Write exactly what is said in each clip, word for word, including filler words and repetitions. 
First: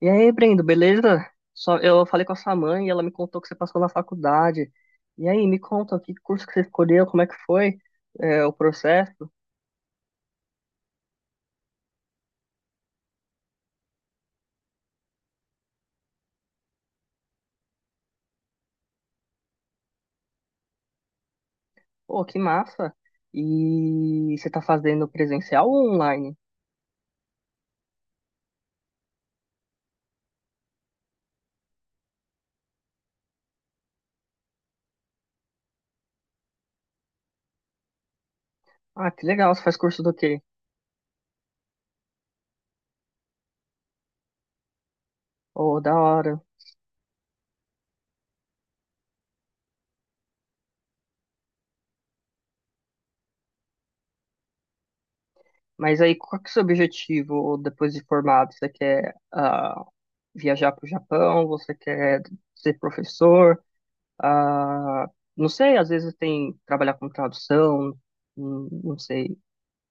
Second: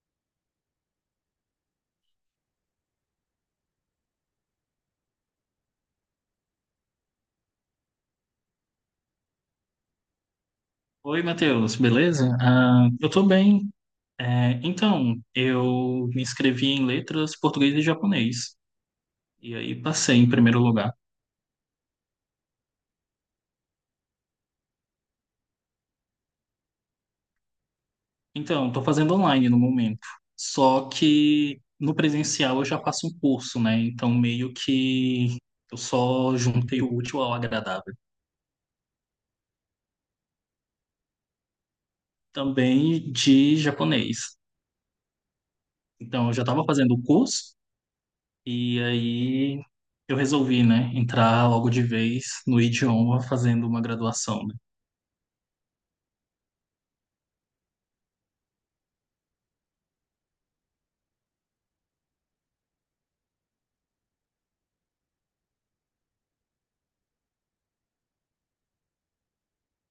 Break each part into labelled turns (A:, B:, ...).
A: E aí, Brendo, beleza? Só, eu falei com a sua mãe e ela me contou que você passou na faculdade. E aí, me conta, que curso que você escolheu, como é que foi, é, o processo?
B: Oi, Matheus, beleza? Ah, eu tô bem. É, então, eu me inscrevi em letras português e japonês. E aí passei em primeiro lugar.
A: Pô, que massa! E você tá fazendo presencial ou online?
B: Então, tô fazendo online no momento. Só que no presencial eu já faço um curso, né? Então, meio que eu só juntei o útil ao agradável.
A: Ah, que legal, você faz curso do quê?
B: Também de japonês.
A: Oh, da
B: Então, eu
A: hora.
B: já tava fazendo o curso e aí eu resolvi, né, entrar logo de vez no idioma fazendo uma graduação, né?
A: Mas aí, qual que é o seu objetivo depois de formado? Você quer ah, viajar pro Japão? Você quer ser professor? Ah, não sei, às vezes tem trabalhar com tradução, hum, não sei.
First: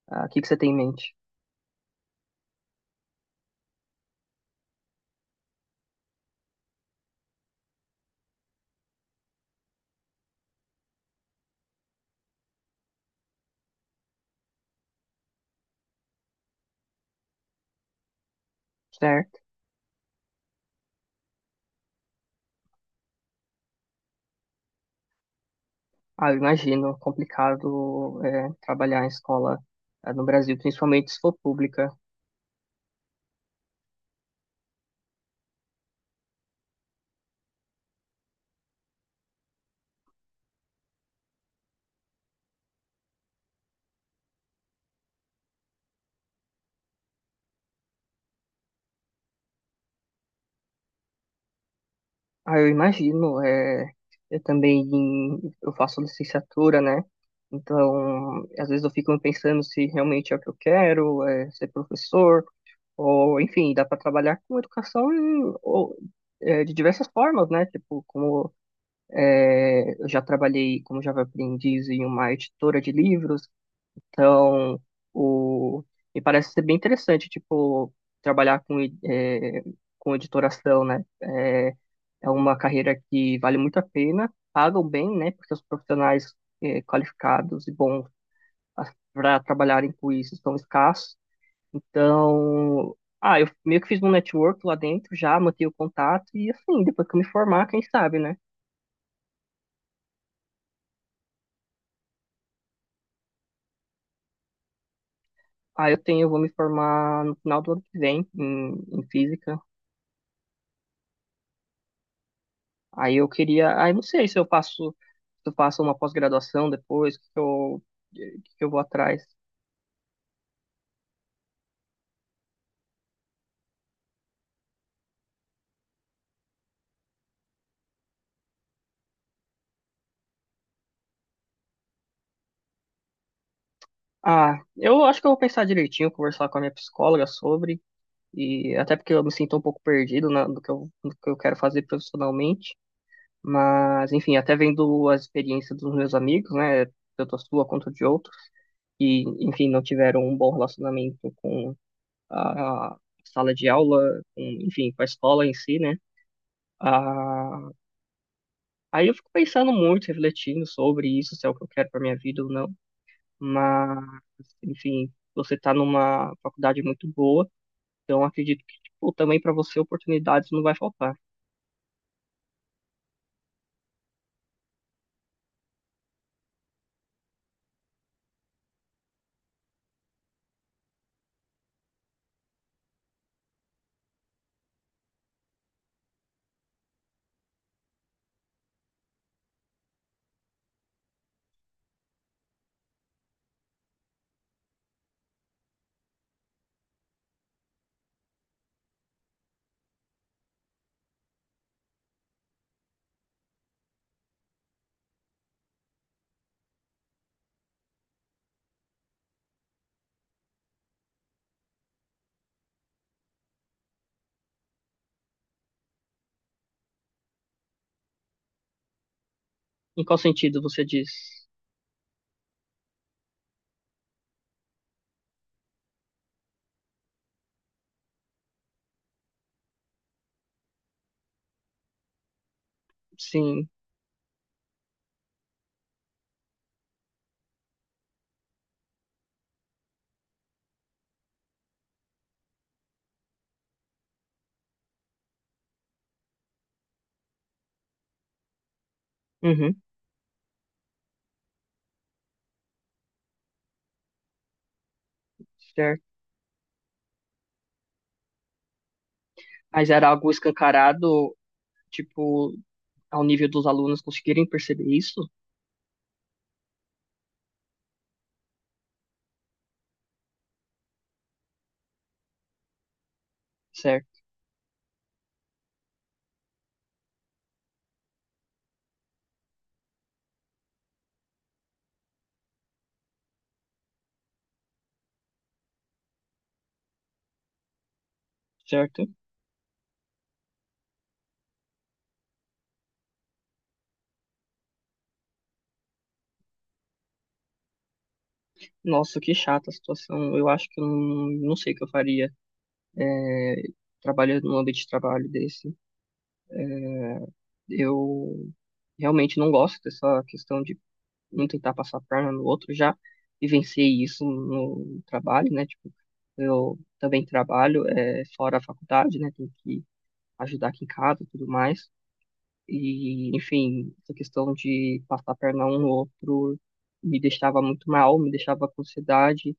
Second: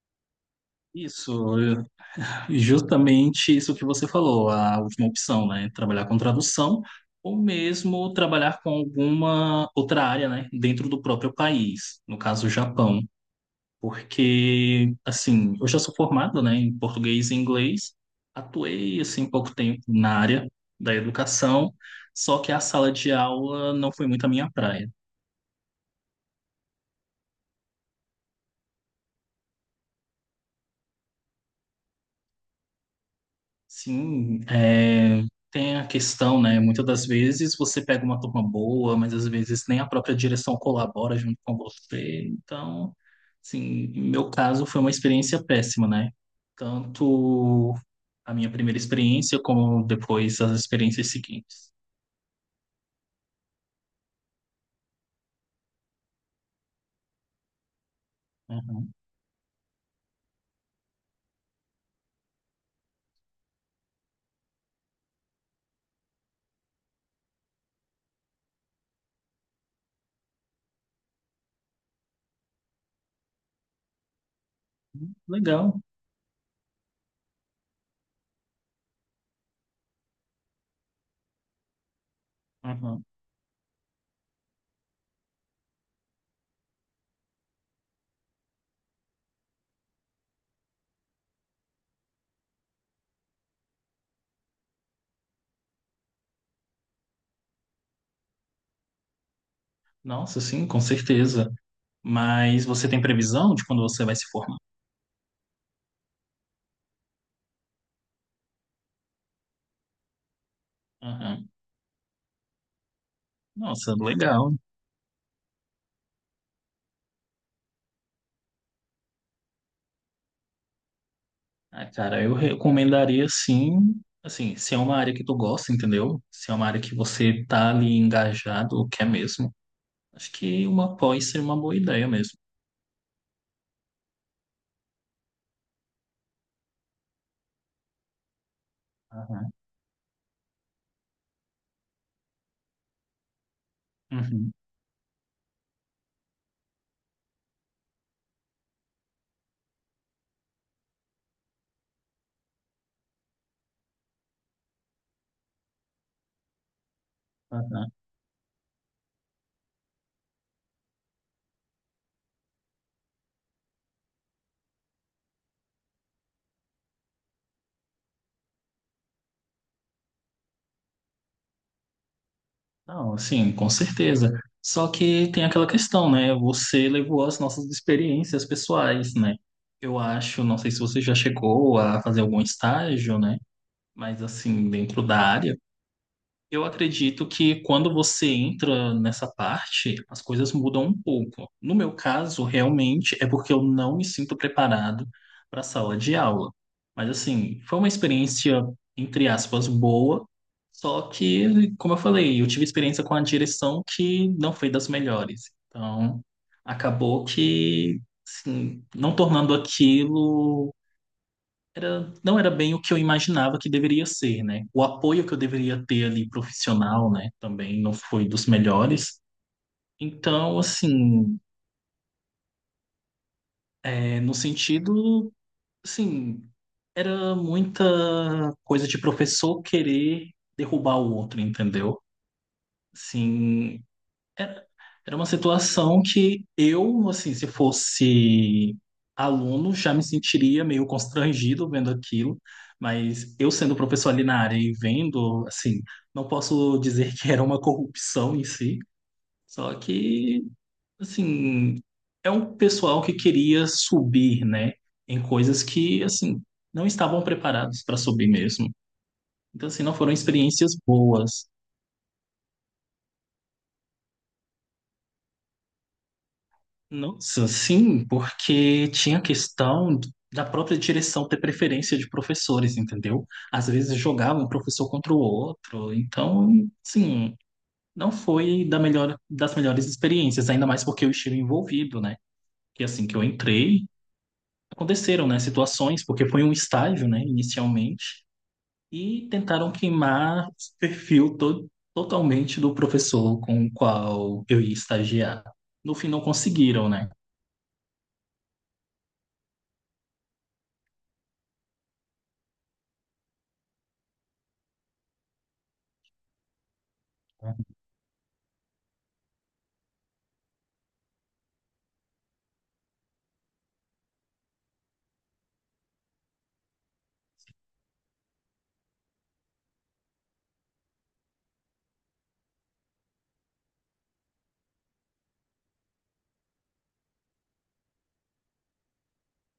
A: Ah, o que que você tem em mente?
B: Isso, eu- justamente isso que você falou, a última opção, né? Trabalhar com tradução ou mesmo trabalhar com alguma outra área, né? Dentro do próprio país, no caso, o Japão. Porque, assim, eu já sou formado, né, em português e inglês, atuei, assim,
A: Certo.
B: pouco tempo na área da educação, só que a sala de aula não foi muito a minha praia.
A: Ah, eu imagino, complicado é, trabalhar em escola ah, no Brasil, principalmente se for pública.
B: Sim, é, tem a questão, né? Muitas das vezes você pega uma turma boa, mas às vezes nem a própria direção colabora junto com você. Então, assim, no meu caso foi uma experiência péssima, né? Tanto a minha primeira experiência como depois as experiências seguintes.
A: Ah, eu imagino, é, eu também eu faço licenciatura, né? Então, às vezes
B: Uhum.
A: eu fico pensando se realmente é o que eu quero, é, ser professor, ou enfim, dá para trabalhar com educação em- ou, é, de diversas formas, né? Tipo, como é, eu já trabalhei como Java Aprendiz em uma editora de livros. Então,
B: Legal.
A: o... me parece ser bem interessante, tipo, trabalhar com, e- eh, com editoração, né? É, é uma carreira
B: Uhum.
A: que vale muito a pena, pagam bem, né? Porque os profissionais, eh, qualificados e bons para trabalharem com isso são escassos. Então, ah, eu meio que fiz um network lá dentro já, mantive o contato e assim, depois que eu me formar, quem sabe, né?
B: Nossa, sim, com certeza. Mas você tem previsão de quando você vai se formar?
A: Ah, eu tenho, eu vou me formar no final do ano que vem em, em física.
B: Uhum.
A: Aí eu queria, aí
B: Nossa,
A: não sei se eu
B: legal.
A: passo, se eu passo uma pós-graduação depois, que eu, que eu vou atrás.
B: Ah, cara, eu recomendaria sim, assim, se é uma área que tu gosta, entendeu? Se é uma área que você tá ali engajado, ou quer mesmo, acho que uma pós seria uma boa ideia mesmo.
A: Ah, eu acho que eu vou pensar direitinho, conversar com a minha psicóloga sobre, e até porque eu me
B: Aham,
A: sinto um pouco perdido na, do que eu, do que eu quero fazer profissionalmente, mas enfim,
B: uhum,
A: até vendo as experiências dos meus amigos, né, tanto a sua quanto de outros, que enfim, não tiveram um bom relacionamento com a, a sala de aula, com, enfim, com a escola em si, né? Ah,
B: aham.
A: Aí eu fico pensando muito, refletindo sobre isso, se é o que eu quero para minha vida ou não. Mas, enfim, você tá numa faculdade muito boa, então acredito que, tipo, também para você oportunidades não vai faltar.
B: Não, assim, com certeza. Só que tem aquela questão, né? Você levou as nossas experiências pessoais, né? Eu acho, não sei se você já chegou a fazer algum estágio, né? Mas assim, dentro da área. Eu acredito que quando você entra nessa parte, as coisas mudam um pouco. No meu caso, realmente é porque eu não me sinto preparado para a sala de aula. Mas assim, foi uma experiência, entre aspas, boa. Só que, como eu falei, eu tive experiência com a direção que não foi das melhores. Então, acabou que, assim, não tornando aquilo era, não era bem o que eu imaginava que deveria ser, né? O apoio que eu deveria ter ali profissional, né? Também não foi dos melhores.
A: Em qual
B: Então,
A: sentido você diz?
B: assim, é, no sentido, assim, era muita coisa de professor querer derrubar o outro, entendeu?
A: Sim,
B: Assim, era, era uma situação que eu, assim, se fosse aluno, já me sentiria meio constrangido vendo aquilo, mas eu sendo professor ali na área e vendo, assim, não posso dizer que era uma corrupção em si, só
A: uhum,
B: que, assim, é um pessoal que queria subir, né, em coisas
A: certo.
B: que, assim, não estavam preparados para subir mesmo. Então, assim,
A: Mas
B: não
A: era
B: foram
A: algo
B: experiências
A: escancarado,
B: boas.
A: tipo, ao nível dos alunos conseguirem perceber isso?
B: Nossa, sim, porque tinha a questão da própria direção ter preferência de professores, entendeu? Às vezes
A: Certo,
B: jogava um professor contra o outro, então, sim, não foi da melhor, das melhores experiências, ainda mais porque eu estive envolvido, né? E assim que eu entrei, aconteceram, né, situações, porque foi um estágio, né, inicialmente,
A: certo.
B: e tentaram queimar o perfil to totalmente do professor com o qual eu ia estagiar. No fim, não conseguiram, né?
A: Nossa, que chata a situação. Eu acho que eu não, não sei o que eu faria trabalhando num ambiente de trabalho desse. Eu realmente não gosto dessa questão de um tentar passar a perna no outro. Já vivenciei isso no trabalho, né? Tipo, eu também trabalho é, fora da faculdade, né? Tenho que ajudar aqui em casa e tudo mais. E, enfim, essa questão de passar a perna um no outro me deixava muito mal, me deixava com ansiedade.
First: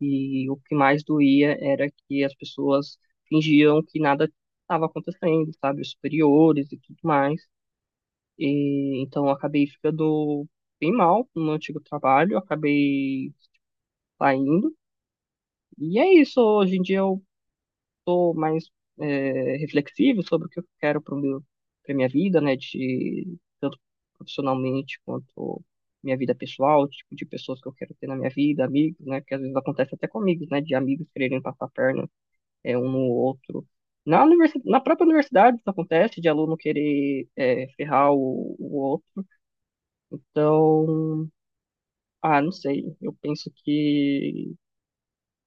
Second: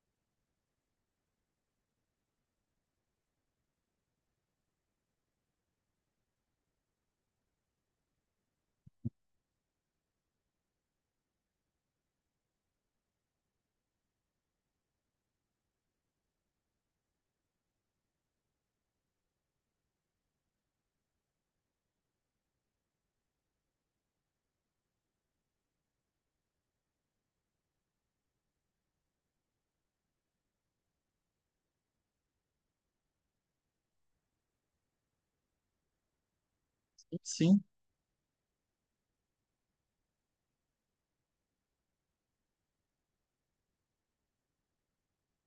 A: E o que mais doía era que as pessoas fingiam que nada estava acontecendo, sabe? Os superiores e tudo mais. E então eu acabei ficando bem mal no meu antigo trabalho, acabei saindo. E é isso, hoje em dia eu tô mais é, reflexivo sobre o que eu quero para para minha vida, né, de tanto profissionalmente quanto minha vida pessoal, o tipo de pessoas que eu quero ter na minha vida, amigos, né, que às vezes acontece até comigo, né, de amigos quererem passar a perna é, um no outro. Na universi- na própria universidade isso acontece, de aluno querer
B: Sim.
A: é, ferrar o, o outro. Então, ah, não sei. Eu penso que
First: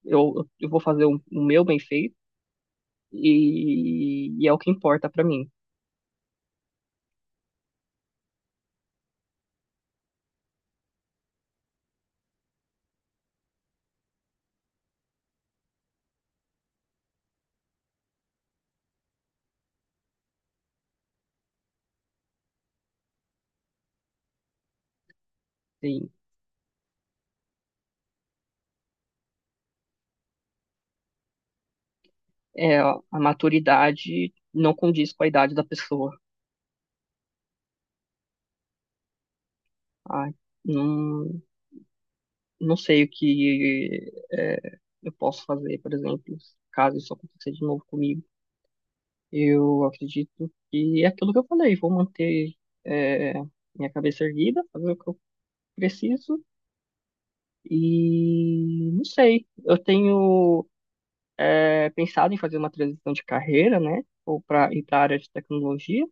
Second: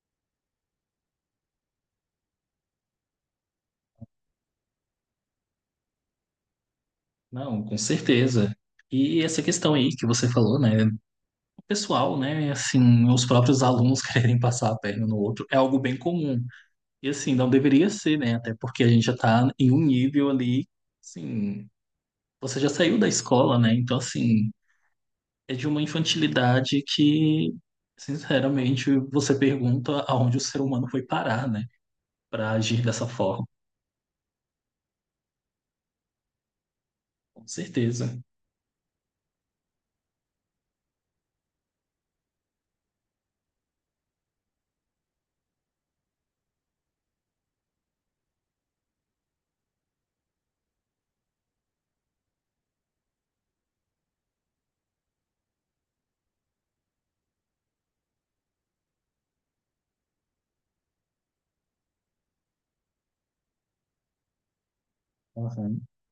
A: eu, eu vou fazer o, o meu bem feito e, e é o que importa pra mim.
B: Não, com certeza. E essa questão aí que você falou, né? O pessoal, né? Assim, os próprios alunos quererem passar a perna no outro é algo bem comum. E assim, não deveria ser, né? Até porque a gente já tá em um nível ali, assim, você já saiu da escola, né? Então, assim, é de uma
A: Sim.
B: infantilidade que, sinceramente, você pergunta aonde o ser humano foi parar, né? Para
A: É,
B: agir
A: a
B: dessa forma.
A: maturidade não condiz com a idade da pessoa.
B: Com certeza.
A: Ai, não, não sei o que é, eu posso fazer, por exemplo, caso isso aconteça de novo comigo. Eu acredito que é aquilo que eu falei. Vou manter é, minha cabeça erguida, fazer o que eu preciso e não sei. Eu tenho é, pensado em fazer uma transição de carreira, né? Ou para ir para a área de
B: Uhum.
A: tecnologia.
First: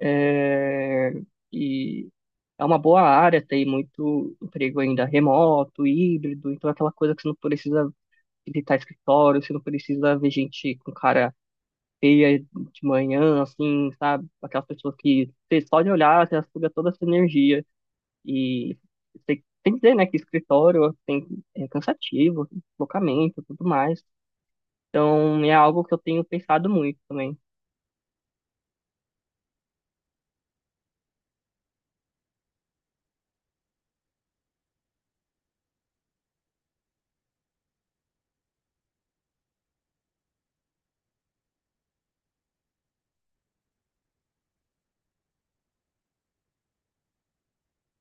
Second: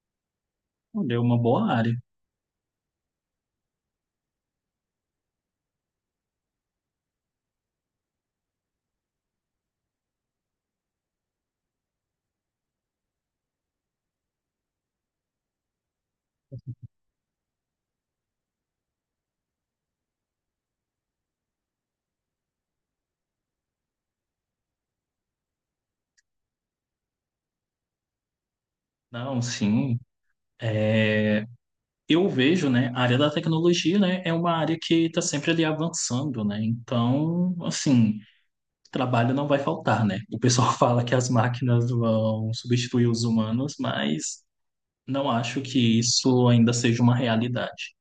A: É,
B: Olha, é uma boa área.
A: e é uma boa área, tem muito emprego ainda remoto, híbrido, então é aquela coisa que você não precisa visitar escritório, você não precisa ver gente com cara feia de manhã, assim, sabe? Aquelas pessoas que você só de olhar, você suga toda a sua energia. E você tem que dizer, né, que escritório tem, é cansativo, deslocamento, tudo mais. Então, é algo que eu tenho pensado muito também.
B: Não, sim, é, eu vejo, né, a área da tecnologia, né, é uma área que está sempre ali avançando, né? Então, assim, trabalho não vai faltar, né? O pessoal fala que as máquinas vão substituir os humanos, mas não acho que isso ainda seja uma realidade.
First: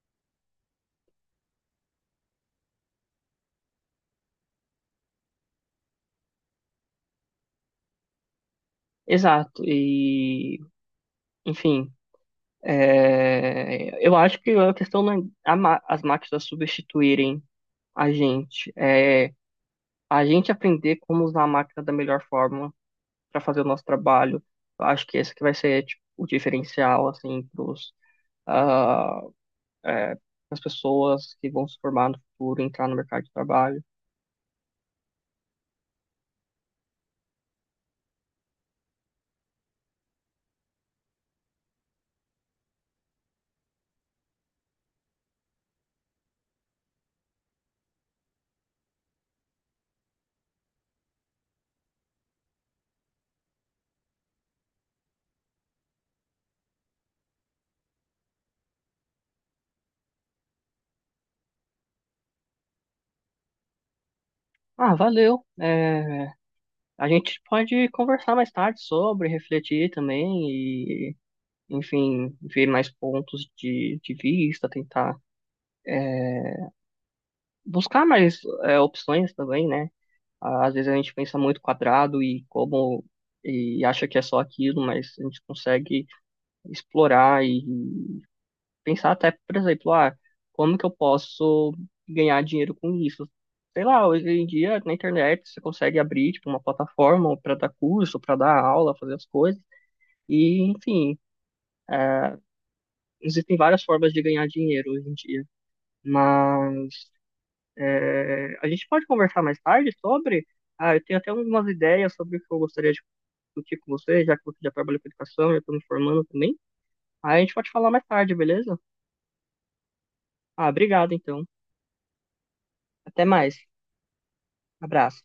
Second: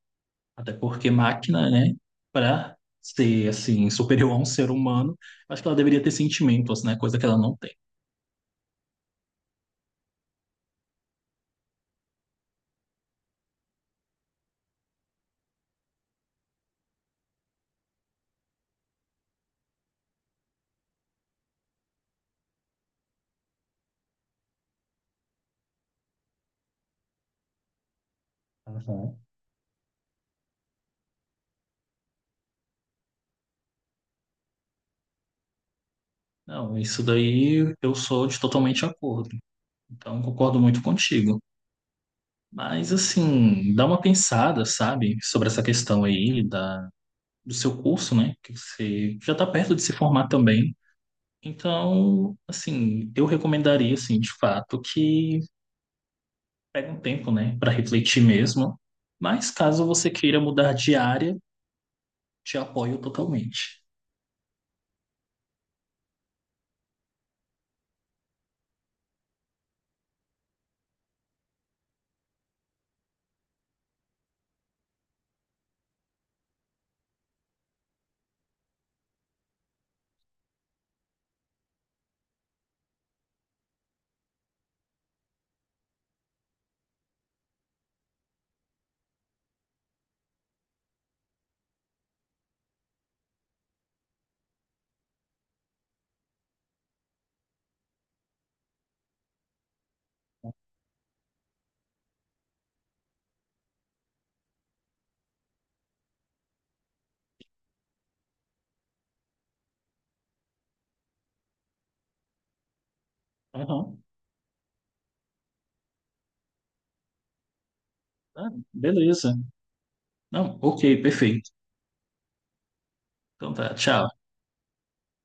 B: Até porque máquina, né, para ser, assim, superior a um ser humano, acho que ela deveria ter sentimentos, né? Coisa que ela não tem.
A: Exato. E, enfim, é, eu acho que a questão não é a ma- as máquinas substituírem a gente. É a gente aprender como usar a máquina da melhor forma para fazer o nosso trabalho. Eu acho que esse que vai ser, tipo, o diferencial, assim, pros,
B: Uhum.
A: ah, é, as pessoas que vão se formar no futuro, entrar no mercado de trabalho.
B: Não, isso daí eu sou de totalmente acordo. Então, concordo muito contigo. Mas assim, dá uma pensada, sabe, sobre essa questão aí da, do seu curso, né? Que você já está perto de se formar também. Então, assim, eu recomendaria, assim, de fato, que pegue um tempo, né, para refletir mesmo. Mas caso você queira mudar de área, te apoio totalmente.
A: Ah, valeu. É, a gente pode conversar mais tarde sobre, refletir também e, enfim, ver mais pontos de, de vista, tentar é, buscar mais é, opções também, né? Às vezes a gente pensa muito quadrado e como e acha que é só aquilo, mas a gente consegue explorar e pensar até, por exemplo, ah, como que eu posso ganhar dinheiro com isso? Sei lá, hoje em dia na internet você consegue abrir tipo, uma plataforma para dar curso, para dar aula, fazer as coisas. E, enfim, existem várias formas de ganhar dinheiro hoje em dia. Mas é, a gente pode conversar mais tarde sobre. Ah, eu tenho até algumas ideias sobre o que eu gostaria de discutir com
B: Aham.
A: você, já que você já trabalha com educação, já estou me formando também. Aí a gente pode falar mais tarde,
B: Ah,
A: beleza?
B: beleza. Não,
A: Ah,
B: ok,
A: obrigado então.
B: perfeito.
A: Até
B: Então
A: mais.
B: tá, tchau.
A: Abraço.